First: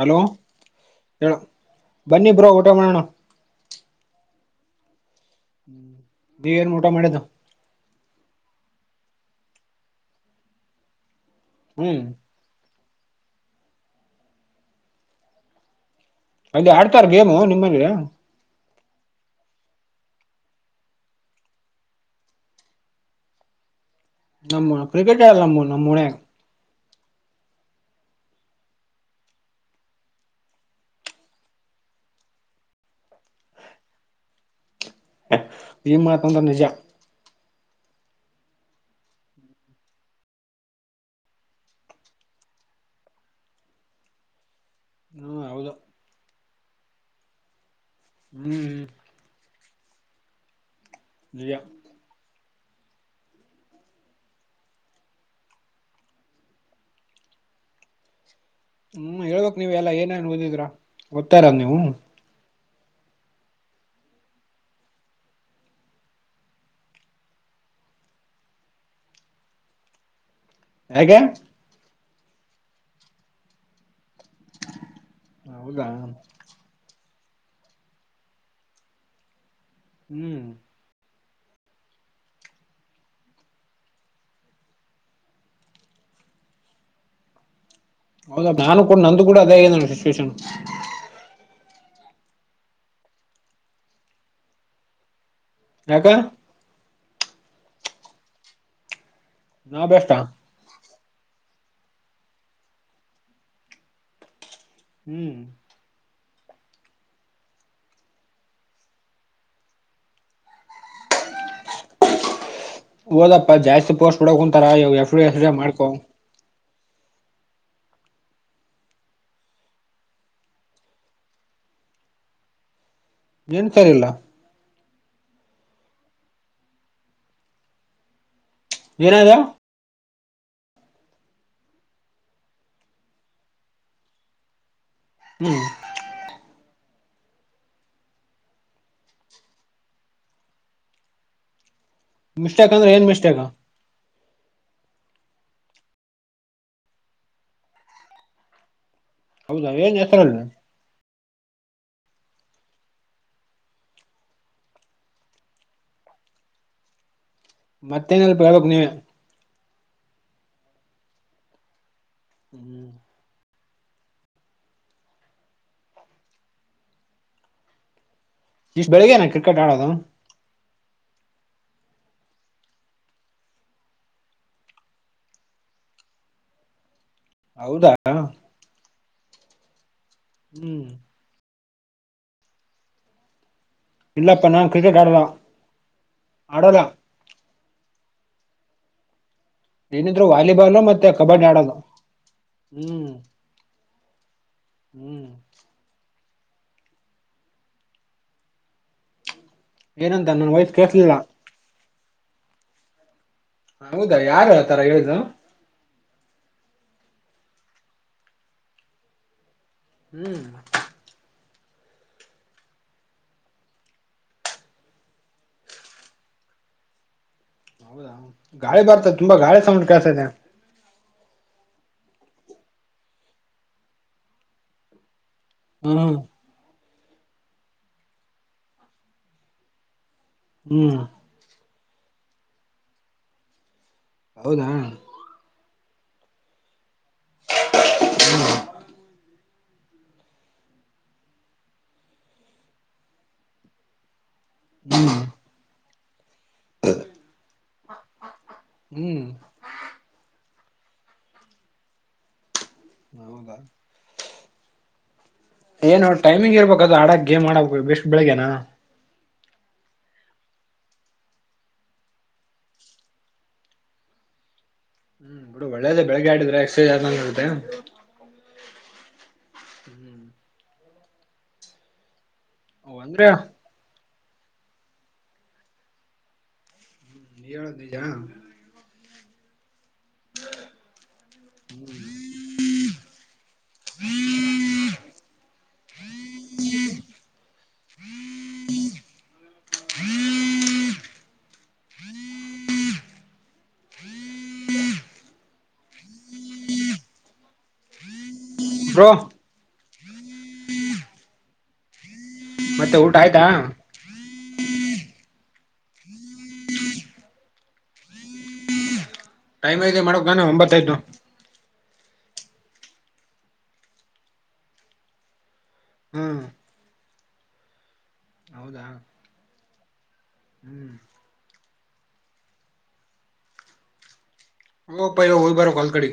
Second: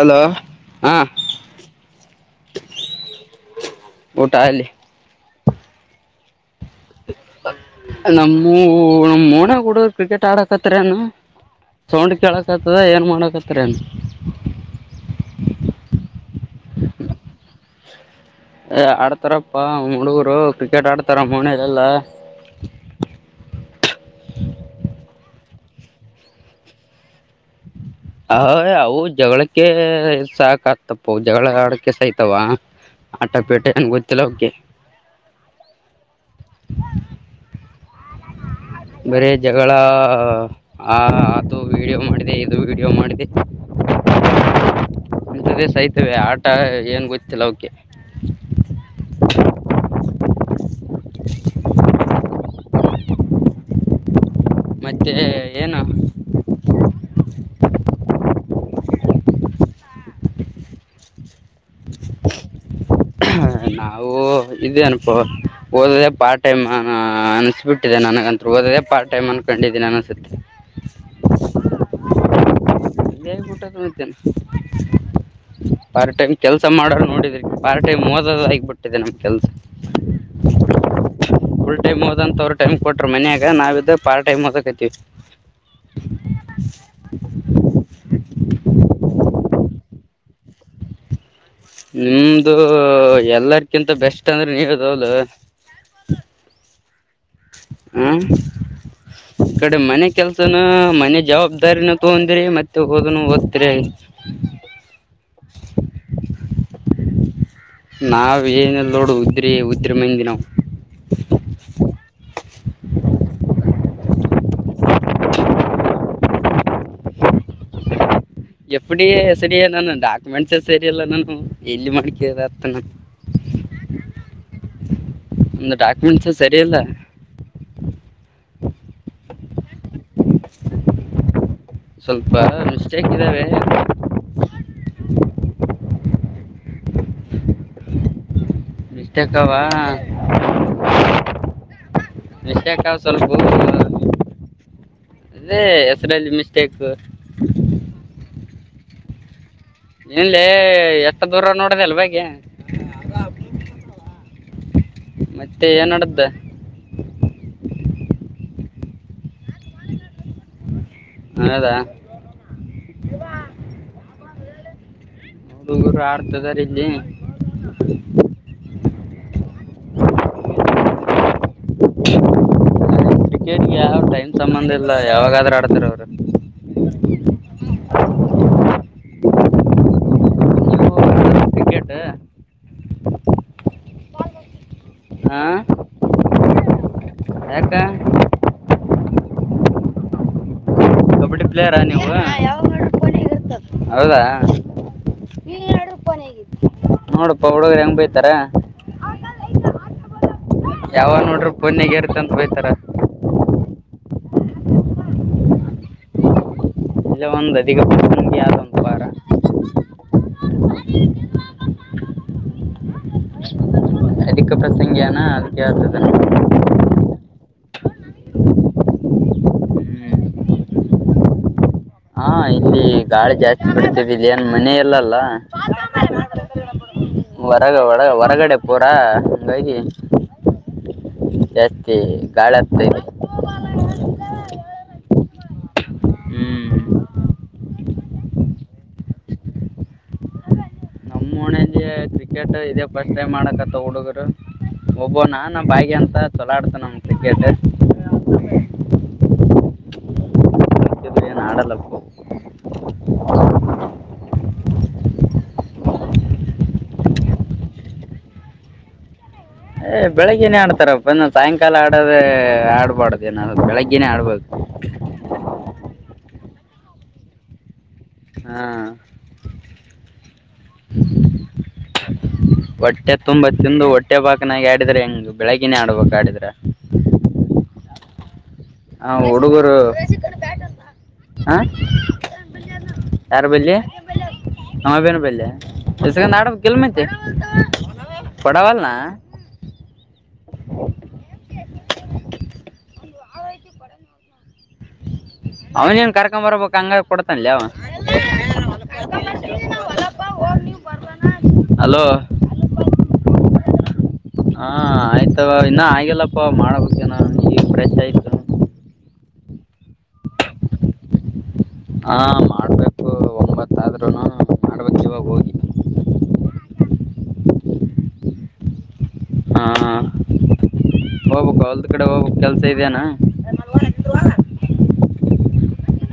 Hello ಹಾ ಹೇಳು ಬನ್ನಿ ಬ್ರೋ ಊಟ ಮಾಡಣ. [unintelligible] [unintelligible] ಮಾಡಿದ್ದು ನಮ್ಮುವು. ನಮ್ಮ ಓಣಗ್ ಹುಡುಗ್ರು ಕ್ರಿಕೆಟ್ ಆಡಕತ್ತರೇನು. ಹ್ಮ್ ಸೌಂಡ್ ಕೆಳಕತ್ತ. ಅದ ಏನು ಮಾಡಕತ್ತರ ಏನು. ಅದೆ ಆಡ್ತಾರ ಗೇಮು ನಿಮ್ಮಲ್ಲಿ. ಏ ಆಡ್ತಾರಪ್ಪಾ ನಮ್ ಹಡುಗರು ಕ್ರಿಕೆಟ್ ಆಡ್ತಾರ ನಮ್ ಒನ್ಯಾಗ್ ಎಲ್ಲಾ. ನಮ್ಮ ಕ್ರಿಕೆಟ್ ಇಲ್ಲಾ ನಮ್ಮ ನಮ್ಮ ಒನ್ಯಾಗ್. ಅ ಅವು ಜಗಳಕ್ಕೆ ಸಾಕ ಆತಪ್ಪ ಜಗಳ ಆಡಕ ಸಾಯತಾವ ಆಟ ಪೇಟೆ ಏನ್ ಗೊತ್ತಿಲ್ಲ ಅವಿಕ್ಕೆ. ಈ ಮಾತಂದ್ರ ನಿಜ ಬರೇ ಜಗಳ ಆ ಆತು ವಿಡಿಯೋ ಮಾಡಿದೆ ಇದು ವಿಡಿಯೋ ಮಾಡಿದೆ. ಹ್ಮ್ ಇಂತದೆ ಹೌದು ಸಾಯತವೆ ಆ ಟಾಯ್ ಏನ್ ಗೊತ್ತಿಲ್ಲ ಅವಕ್ಕೆ. ಹ್ಮ್ [unintelligible] ಮತ್ತೆ ಏನು. ಹ್ಮ್ ಹೇಳ್ಬೇಕ್ ನೀವ್ ಎಲ್ಲಾ ಏನೇನ್ ಓದಿದ್ರಾ ಓದ್ತ ಇರ ನೀವು. ಹ ನಾವು ಇದೇನ್ ಪ ಓದೋದೆ ಪಾರ್ಟ್ ಟೈಮ್ ಅ ಅನ್ಸಬಿಟ್ಟಿದೆ ನನಗಂತರು ಓದೋದೇ ಪಾರ್ಟ್ ಟೈಮ್ ಅನ್ಕೊಂಡಿದ್ದೀನಿ ಅನ್ಸುತ್ತೆ. ಯಾಕೆ. ತ [unintelligible] ಹೌದಾ ಪಾರ್ಟ್ ಟೈಮ್ ಕೆಲ್ಸ ಮಾಡರ್ ನೋಡಿದ್ ಹ [unintelligible] ಪಾರ್ಟ್ ಟೖಮ್ಮೋದದ್ ಆಗ್ಬಿಟ್ಟಿದೆ ನಮ್ ಕೆಲ್ಸ. ಹ್ಮ್ ಫುಲ್ ಟೈಮ್ ಓದಂತ ಅವ್ರು ಟೈಮ್ ಕೊಟ್ರು ಮನ್ಯಾಗ ನಾವಿದ ಪಾರ್ಟ್ ಟೈಮ್ ಓದಕತ್ತೀವಿ. ಹೌದ ನಾನು ಕೂಡ ನಂದು ಕೂಡ ಆಗಿದ್ ನೋಡ್ ಸಿಚುವೇಷನ್ [unintelligible] ನಿಮ್ದು ಎಲ್ಲರ್ಕಿಂತ ಬೆಸ್ಟ್ ಅಂದ್ರೆ [unintelligible] ಯಾಕ ಹ್ಮ್ ಈ ಕಡೆ ನಾವ್ ಮನೆ ಬೆಸ್ಟಾ ಕೆಲ್ಸನಾ ಮ ಮನಿ ಜವಾಬ್ದಾರಿನ ತೊಂದ್ರಿ ಮತ್ತೆ ಓದನು ಓತ್ರಿ. ಹ್ಮ್ ನಾ ಏನಲ್ಲೋಡು ಉತ್ರಿ ಉತ್ರಿ ಮಂದಿ ನಾವು. [inaudible] ಓದಪ್ಪಾ ಜಾಸ್ತಿ ಪೋಸ್ಟ್ ಬಿಡಕುಂತಾರ ಇವಾಗ ಎಫ್ ಡಿ ಎಕ್ಸಾಮ್ ಮಾಡ್ಕೊ. ಎಪ್ ಡಿ ಎಸ್ ಡಿ ನನ್ನ ಡಾಕ್ಯುಮೆಂಟ್ಸೇ ಸರಿಯಲ್ಲ ನಾನು ಎಲ್ಲಿ ಮಾಡ್ಕೆತನ. ಏನ್ ಸರಿ ಇಲ್ಲ? ಒಂದು ಡಾಕ್ಯುಮೆಂಟ್ಸ್ ಸರಿಯಲ್ಲ. ಏನಾಗ್ಯದ? ಸ್ವಲ್ಪ ಮಿಸ್ಟೇಕ್ ಇದ್ದಾವೆ. ಹ್ಮ್ ಮಿಸ್ಟೇಕ್ಕವಾ. ಮಿಸ್ಟೇಕ್ ಅಂದ್ರೆ ಆವ್ ಏನ್ ಸ್ವಲ್ಪ ಮಿಸ್ಟೇಕ್ [unintelligible] ಅದೇ ಹೆಸರಲ್ಲಿ ಮಿಸ್ಟೇಕು. ಹೌದಾ ಏನ್ ಹೆಸರಲ್ಲ ಇಲ್ಲೇ ಎ ಸ್ವಲ್ಪ್ದೂರ ನೋಡ್ದ ಅಲ್ ಬಗೆ ಮತ್ತೆ ಏನಡ್ದ ಮತ್ತೇನಿಲ್ಪ ಹೇಳ್ಬೇಕ್ ನೀವೆ. ಹೌದಾ? ಹ್ಮ್ ಹುಡುಗ್ರು ಆಡ್ತದಾರ ಇಲ್ಲಿ. ಇಷ್ಟ್ ಬೆಳ್ಗೇನ ಕ್ರಿಕೆಟ್ ಆಡೋದು. ಕ್ರಿಕೆಟ್ಗೆ ಯಾವ್ ಟೈಮ್ ಸಂಬಂಧ್ ಇಲ್ಲ ಯಾವಾಗಾದ್ರೂ ಆಡ್ತಾರ ಅವ್ರು. ಹೌದಾ? ಹ್ಮ್ ಕ್ರಿಕೆಟ್ಟ ಇಲ್ಲಪ್ಪ ನಾ ಕ್ರಿಕೆಟ್ ಆಡಲ್ಲಾ. ಆಡಲ್ಲ. ಯಾಕ. ಏನಿದ್ರು ವಾಲಿಬಾಲು ಮತ್ತೆ. ಕಬಡ್ಡಿ ಪ್ಲೇಯರಾ ನೀವು. ಹ್ಮ್ ಹೌದಾ ಹ್ಮ್ ಈಗ ಎರಡು ರೂಪಾಯನ್ ಹೇಗಿದೆ. ನೋಡಪ್ಪಾ ಹುಡುಗರು ಹೆಂಗ ಬೈತಾರ. ಏನಂದ್. ಯಾವಗ್ ನೋಡ್ರಿ ಫೋನ್ನೆಗ್ ಇರ್ ಅಂತ ಬಯ್ತಾರ. ಹೌದಾ ಯಾರು ಆ ತರ ಹೇಳಿದ್ದು. ಇಲ್ಲೇ ಒಂದ್ ಅಧಿಕ ಪ್ರಸಂಗಿ ಆದ ಒಂದ್ ವಾರ. ಹ್ಮ್ [unintelligible] ಅಧಿಕ ಪ್ರಸಂಗಿಯನಾ ಅದಕ್ಕೆ ಆತದ [inaudible] ಹೌದಾ ಗಾಳಿ ಬರ್ತ ತುಂಬಾ ಗಾಳಿ ಸೌಂಡ್ ಕೇಳ್ಸೈದೆ. ಹಾ ಇಲ್ಲಿ ಗಾಳಿ ಜಾಸ್ತಿ ಬಿಡತವಿ ಇಲ್ಲಿ ಏನ್ ಮನೆ ಇಲ್ಲಲ್ಲ. ಹ್ಮ ಹೊರಗ ಒಳಗ ಹೊರಗಡೆ ಪೂರಾ ಹಂಗಾಗಿ. ಹ್ಮ್ ಏ ಗಾಳೆ ಆಗ್ತೇ ಇಲ್ಲಿ. ಹೌದಾ. ಹ್ಮ್ [inaudible] ನಮ್ಮೊಣಿಲ್ಲಿ ಕ್ರಿಕೆಟ್ ಇದೆ ಫಸ್ಟ್ ಟೈಮ್ ಮಾಡಕತ್ತ ಹುಡುಗುರು. ಹ್ಮ್ ಒಬ್ಬೋನ [unintelligible] ಅಂತ. ಚೊಲಾಡ್ತ ನಮ್ಮ್ ಕ್ರಿಕೆಟ್. ಹ್ಮ್ ತಪ್ಪ್ ಗಿಪ್ಪೆನ್ ಅಡಲ್ಲಪ್ಪೋ. ಹೌದ. ಏನು ಟೈಮಿಂಗ್ ಇರ್ಬೇಕ ಅದು ಆಡಕ್ ಗೇಮ್ಬೇಕು ಬೆಸ್ಟ್ ಬೆಳಿಗ್ಗೆನಾ. ಏ ಬೆಳಗ್ಗೆನೇ ಆಡ್ತಾರಪ್ಪ ನ ಸಾಯಂಕಾಲ ಆಡೋದೆ ಆಡ್ಬಾರಡ್ದೇನ ಬೆಳಗ್ಗನೇ ಆಡ್ಬೇಕು. ಹ್ಮ್ ಬಿಡು ಒಳ್ಳೇದೇ ಬೆಳಗ್ಗೆ ಆಡಿದ್ರೆ ಎಕ್ಸರ್ಸೈಜ್ ಆದಂಗ ಆಗುತ್ತೆ ಹಾ ಹ್ಮ್ [inaudible] ವಟ್ಟೆ ಅಂದ್ರೆ ತುಂಬ ತಿಂದು ವಟ್ಟೆ. ಹೊಟ್ಟೆ ಬಾಕನಾಗಿ ಆಡಿದ್ರೆ ಹೆಂಗ ಬೆಳಗ್ಗಿನೇ ಆಡ್ಬೇಕು ಆಡಿದ್ರೆ. ಹೇಳೋದು ನಿಜ ಹಾ ಹುಡುಗುರು. ಹ ಯಾರ ಬಲ್ಲಿ [unintelligible] ಇಸ್ಕಂಡ್ ಆಡಬೇಕಿಲ್ ಮಂತೆ ಕೊಡಾವಲ್ನಾ. [inaudible] [inaudible] ಅವನೇನ್ ಕರ್ಕೊಂಬರಬಕ್ ಹಂಗರ ಕೊಡ್ತನ್ ಲೆ ಅವ. ಬ್ರೋ [unintelligible] ಹಲೋ ಮತ್ತೆ ಊಟ ಆಯ್ತಾ. ಹಾ ಆಯ್ತವ ಇನ್ನ ಆಗಿಲ್ಲಪ್ಪ ಮಾಡಬೇಕೇನ ಈಗ ಫ್ರೆಶ್ ಆಯ್ತ. [unintelligible] ಮಾಡಬೇಕನ್ ಒಂಬತ್ತು [unintelligible] ಹಾ ಮಾಡ್ಬೇಕು ಒಂಬತ್ತಾದ್ರುನು ಮಾಡ್ಬೇಕು ಇವಾಗ ಹೋಗಿ. ಹ್ಮ್ ಹೌದಾ ಹಾ ಹ್ಮ್ ಹೋಬಕು ಹೊಲ್ದ ಕಡೆ ಹೋಬಕು ಕೆಲ್ಸ ಇದೆ ಏನ್ [unintelligible] [unintelligible] ಕಡಿ.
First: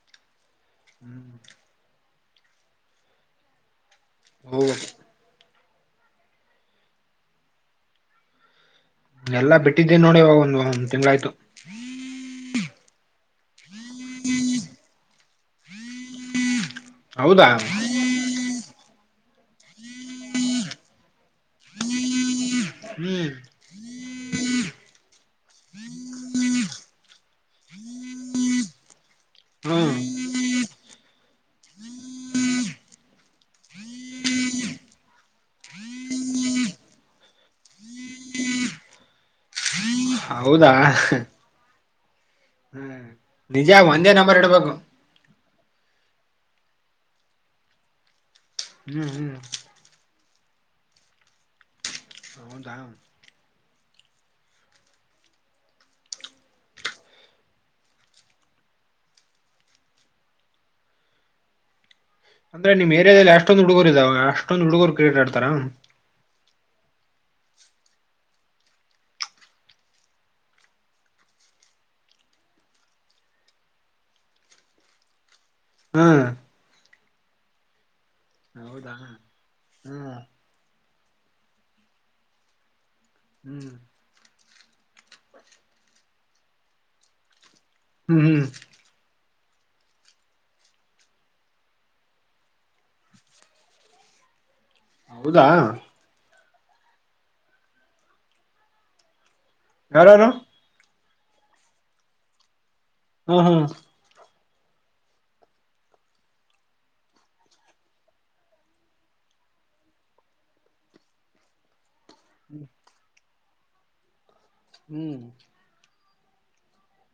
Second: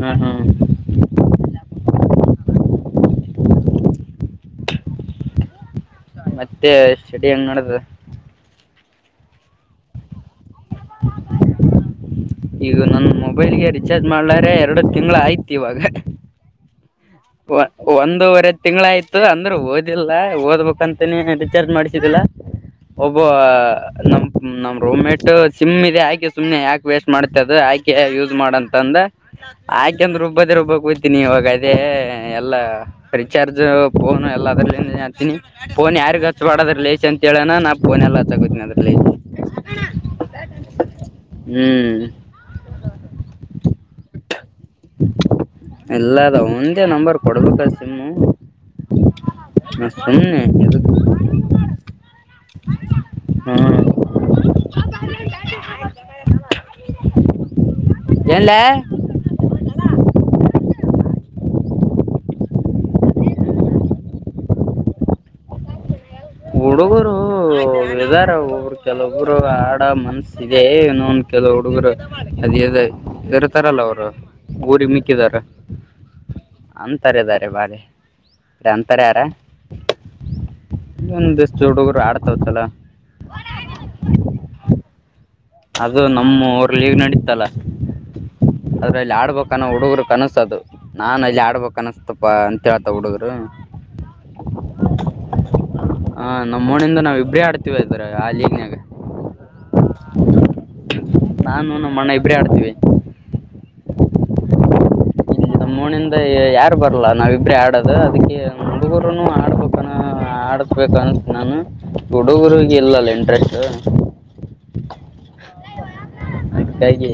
ಹಾ ಹಾ ಹ್ಮ್ [inaudible] [unintelligible] ಮತ್ತೆ ಸ್ಟಡಿ ಹೆಂಗ್ ನಡದದ. ಎಲ್ಲಾ ಬಿಟ್ಟಿದ್ದೇ ನೋಡಿ ಇವಾಗ ಒಂದು ಒಂದ್ ತಿಂಗ್ಳಾಯ್ತು. ಈಗ ನನ್ ಮೊಬೈಲ್ಗೆ ರಿಚಾರ್ಜ್ ಮಾಡ್ಲಾರ ಎರಡು ತಿಂಗಳ ಆಯ್ತು ಇವಾಗ. ಹೌದಾ ಒಂದೂವರೆ ತಿಂಗಳ ಆಯ್ತು. ದ ಅಂದ್ರೆ ಓದಿಲ್ಲ ಓದ್ಬೇಕಂತನೇ ರಿಚಾರ್ಜ್ ಮಾಡ್ಸಿದ್ದಿಲ್ಲ. ಒಬ್ಬ. ಹ್ಮ್ ಇಲ್ಲ ನಮ್ ನಮ ರೂಮ ಮೇಟ್ ಸಿಮ್ ಇದೆ ಯಾಕೆ ಸುಮ್ನೆ ಯಾಕೆ ವೇಸ್. ಮಾಡ್ತದು ಆಕೆ ಯೂಸ್ ಮಾಡಂತ ಅಂದ ಹ್ಮ್ ಆಕೆ ಅಂದ ರುಬ್ಬದೇ ರುಬ್ಬ ಕಯ್ತೀನಿ ಇವಾಗ ಅದೇ ಎಲ್ಲಾ ರಿಚಾರ್ಜ್ ಫೋನ್ ಎಲ್ಲ ಅದ್ರತೀನಿ ಫೋನ್ ಯಾರಿಗ ಹಚ್ಚಬಾಡ ಅದ್ರಲ್ಲಿ ಅಂತ ಹೇಳ್ಯಾನ್ ನಾ ಫೋನ್ ಎಲ್ಲ ಹಚ್ಚಕತೀನಿ ಅದ್ರಲ್ಲಿ. ಹೌದಾ ಹ್ಮ್ ನಿಜ ಒಂದೇ ನಂಬರ್ ಇಡಬೇಕು. ಎಲ್ಲದ ಒಂದೇ ನಂಬರ್ ಕೊಡ್ಬೇಕ ಸಿಮ್ಮು. ಹ್ಮ್ ಹ್ಮ್ [unintelligible] ಹೌದಾ [unintelligible] ಏನ್ಲೇ ಅಂದ್ರೆ ನಿಮ್ ಏರಿಯಾದಲ್ಲಿ ಅಷ್ಟೊಂದು ಹುಡುಗುರು ಇದಾವ ಅಷ್ಟೊಂದು ಹುಡುಗುರು ಕ್ರಿಯೇಟಾಡ್ತಾರ. ಹುಡುಗುರು ಇದ್ದಾರ ಒರು ಕೆಲೊಬ್ಬರು ಆಡ ಮನ್ಸ ಇದೆ ಇನ್ನೊನ್ ಕೆಲವ ಹುಡುಗರು ಅದದ ಇರ್ತಾರಲ್ಲ ಅವರು ಊರಿ ಮಿಕ್ಕಿದಾರು. ಹ್ಮ್ ಅಂತಾನರಿದಾರೆ ಬಾರೆ. ಹೌದಾ ಹ್ಮ್ ಒಂದಿಷ್ಟ್ ಹುಡ್ಗುರು ಆಡ್ತಾವ್ ಚಲೊ. ಹ್ಮ್ ಅದು ನಮ್ಮೂರ್ಲೀ ನಡೀತಲ್ಲ. ಹ್ಮ್ ಹ್ಮ್ ಅದ್ರಲ್ಲಿ ಆಡ್ಬೇಕ್ ಕನ ಹುಡುಗ್ರು ಕನಸದು ನಾನ್ ಅಲ್ಲಿ ಆಡ್ಬೇಕನಸ್ತಪ ಅಂತೇಳ್ತ ಹುಡುಗ್ರು ಹೌದಾ ಹಾ ನಮ್ಮೋಣಿಂದ ನಾವ್ ಇಬ್ರೇ ಆಡ್ತೀವ ಇದ್ದರೆ ಆಲಿನ್ಯಾಗ. ಯಾರವ್ನು? ನಾನು ನಮ್ಮಣ್ಣ ಇಬ್ರೇ ಆಡ್ತೀವಿ. ಹ್ಮ ಹ್ಮ ನಮ್ಮೋಣಿಂದ ಯಾರು ಬರಲ್ಲಾ ನಾವಿಬ್ರೆ ಆಡೋದು ಅದಕ್ಕೆ ಹುಡುಗುರುನು ಆಡ್ಬೇಕನ ಆಡಬೇಕನ್ತ್ ನಾನು. ಹುಡುಗರಿಗಿಲ್ಲಲ ಇಂಟ್ರೆಸ್ಟ್. ಹಾ ಹ್ಮ್ ಅದಕ್ಕಾಗಿ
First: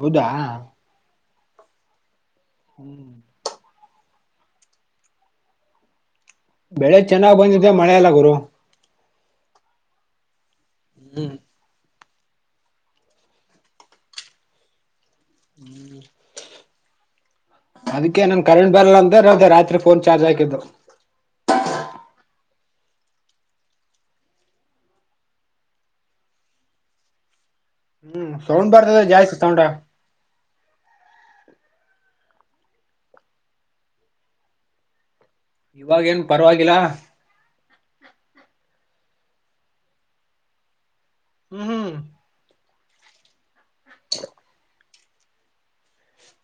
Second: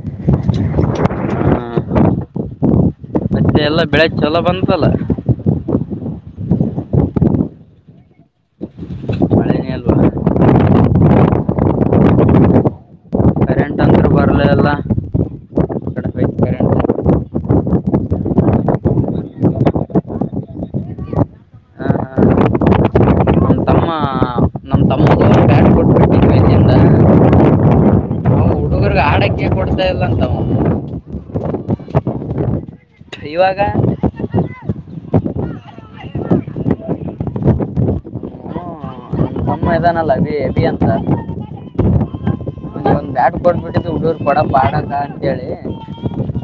ಹೌದಾ ಆ, ಹ್ಮ್ [inaudible] ಮತ್ತೆ ಎಲ್ಲ ಬೆಳೆಗ್ ಛಲೋ ಬಂತಲ್ಲ. ಬೆಳೆ ಚೆನ್ನಾಗ್ ಬಂದಿದೆ ಮಳೆ ಅಲ್ಲ ಗುರು. ಮಳೆಲ್ಲ [unintelligible] ಹ್ಮ್ ಬರ್ಲೇ ಇಲ್ಲ. ಹ್ಮ ಕಡಿಮೆ ಐತೆ ಕರೆಂಟ್ ಅದಕ್ಕೆ ನನ್ ಕರೆಂಟ್ ಬರಲ್ಲ ಅಂದ ಅರ್ಧ ರಾತ್ರಿ ಫೋನ್ ಚಾರ್ಜ್ ಹಾಕಿದ್ದು. ನಮ್ಮ ತಮ್ಮ ನಮ್ಮ ತಮ್ಮಗೂ ಬ್ಯಾಟ್ ಕೊಟ್ಬಿಟ್ಟು ಮೇಲಿಂದ ಹ್ಮ್ ಅವ ಸೌಂಡ್ ಬರತದ ಹುಡುಗರಿಗೆ ಜಾಸ್ತಿ ಆಡಕ್ಕೆ ಸೌಂಡ. ಕೊಡ್ತಾ ಇಲ್ಲ ಅಂತವ ಇವಾಗ? ಇವಾಗೇನ್ ಪರವಾಗಿಲ್ಲ. ಮ್ಮ ಇದಾನಲ್ಲ ಬಿ ಎ ಬಿ ಅಂತ. ಹ್ಮ್ ಹ್ಮ್ ಒಂದೆರಡು ಕೊಟ್ಬಿಟ್ ಹುಡ್ರು ಪಡ ಪಾಡಂಗ್ ಕೇಳಿ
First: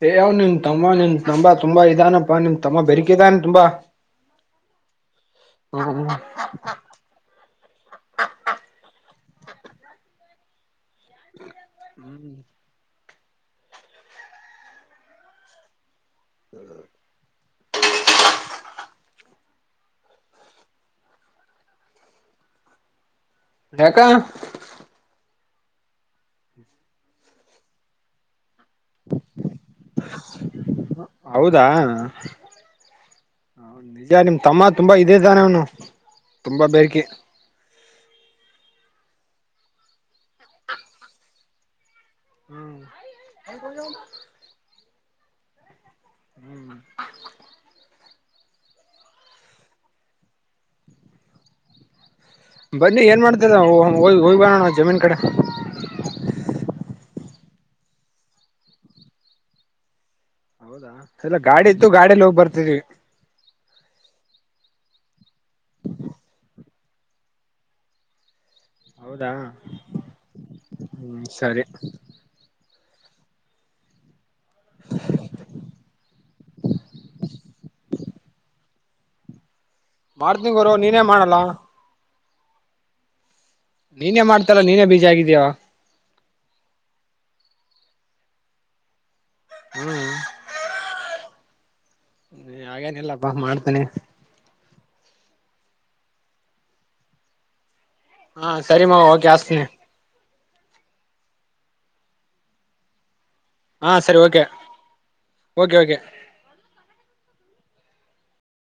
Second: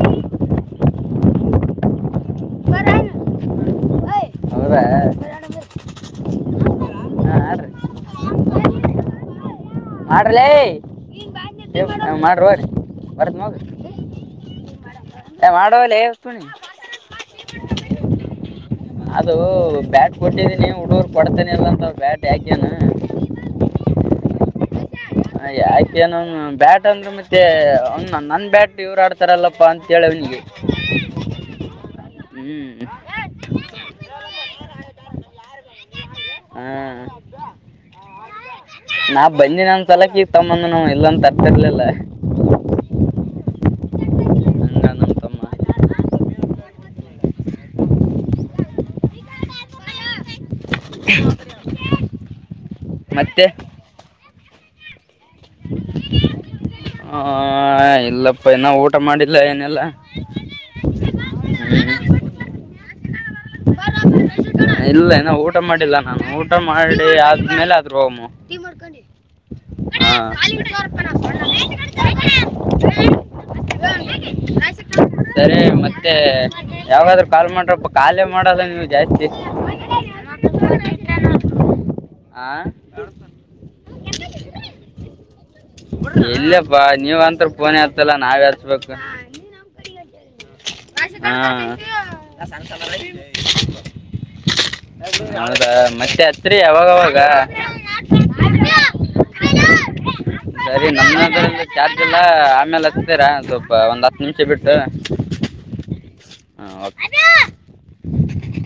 ಏವ್ ನಿನ್ ತಮ್ಮ ನಿನ್ ತಂಬಾ ತುಂಬಾ ಇದಾನಪ್ಪಾ ನಿನ್ ತಮ್ಮ ಬೆರ್ಕೆ ಇದಾನ ತುಂಬಾ. ಅವ್ರ ಹಾ ಹಾ, ಆಡ್ರಿ ಆಡ್ರಲೇ. [unintelligible] ಮಾಡ್ರಿ ಹೋಗ್ರಿ. [unintelligible] ಏ ಮಾಡೋಗಲೇ. ನ [inaudible] ಅದು ಬ್ಯಾಟ್ ಕೊಟ್ಟಿದೀನಿ ಹುಡ್ಗುರು ಕೊಡ್ತನಿ ಎಲ್ಲಂತ ಬ್ಯಾಟ್ ಯಾಕೆನು ಏನ್ಕ? ಐತೇನು ಬ್ಯಾಟ್ ಅಂದ್ರೆ ಮತ್ತೆ ಅವ್ನು ನನ್ ಬ್ಯಾಟ್ ಇವ್ರು ಆಡ್ತಾರಲ್ಲಪ್ಪ ಅಂತೇಳಿ ಅವನಿಗೆ ಹೌದಾ ಹ್ಮ್ ಯಾರ್ ನಿಮ್ ತಮ್ಮ ತುಂಬಾ ಇದ್ ಇದಾನೆ ಅವನು. ಆ, ತುಂಬಾ ಬೇಕಿ. ಬಂಜಿನಾ ಸಲಕಿ ಈ ತೊಂಬದನಾವ ಇಲ್ಲಂದ ತರ್ತಿರ್ಲಿಲ್ಲ. ಹ್ಮ್ [unintelligible] ಹಂಗ ನಮ್ಮ ತಮ್ಮ ಹ್ಮ್ [inaudible] [inaudible] ಬನ್ನಿ ಏನ್ ಮತ್ತೆ ಮಾಡ್ತದ್ ಹೋಯಿ ಹೋಯ್ಬರಣ. ಆ ಜಮೀನ್ ಕಡೆ. [inaudible] ಹ ಇಲ್ಲಪ್ಪ ಇನ್ನ ಊಟ ಮಾಡಿಲ್ಲ ಏನಿಲ್ಲಾ. ಹೌದಾ ಎಲ್ಲ ಗಾಡಿ ಇತ್ತು ಗಾಡಿಲ್ಲಿ ಹೋಗ್ ಬರ್ತಿದ್ವಿ. ಇಲ್ಲ ಇನ್ನ ಊಟ ಮಾಡಿಲ್ಲ ನಾನು ಊಟ ಮಾಡಿ ಆದ್ಮೇಲೆ ಆದ್ರು ಹೋಗುಮ್ಮ. ಹೌದಾ ಹಾನ್ ಹ್ಮ್ ಸರಿ [unintelligible] ಅ [inaudible] ಸರಿ ಮತ್ತೆ ಯಾವಾಗದ್ರೂ ಕಾಲ್ ಮಾಡ್ರಪ್ಪ ಕಾಲೇ ಮಾಡಲ್ಲ ನೀವು ಜಾಸ್ತಿ. ಮಾಡ್ತೀನ್ ಗುರು ನೀನೇ ಮಾಡಲ್ಲ. ಹಾ ನೀನೇ ಮಾಡ್ತಿಲ್ಲ ನೀನೇ ಬೀಜ ಆಗಿದ್ಯಾ. ಫೋನೇ ಅತ್ತಲ್ಲ ನಾವೇ ಹಚ್ಬೇಕು. ಹೂಂ ಹಾ ನೀ ಹಾಗೇನಿಲ್ಲ ಬಾ. ಮಾಡ್ತೇನೆ. ಆಮೇಲೆ ಮತ್ತೆ ಹಚ್ರಿ ಅವಾವಗವಾಗ. ಹಾ ಸರಿ ಮಾವ ಓಕೆ ಹಾಸ್ತೀನಿ ಸರಿ ನಮ್ಮದ್ರಲ್ಲಿ ಚಾರ್ಜ್ ಎಲ್ಲ ಆಮೇಲೆ ಹಚ್ಚ್ತೀರಾ? ಸ್ವಲ್ಪ ಹಾ ಒಂದ್ ಸರಿ ಹತ್ತು ಓಕೆ ನಿಮಿಷ ಬಿಟ್ಟು ಓಕೆ ಓಕೆ ಆ ಓಕೆ. [inaudible]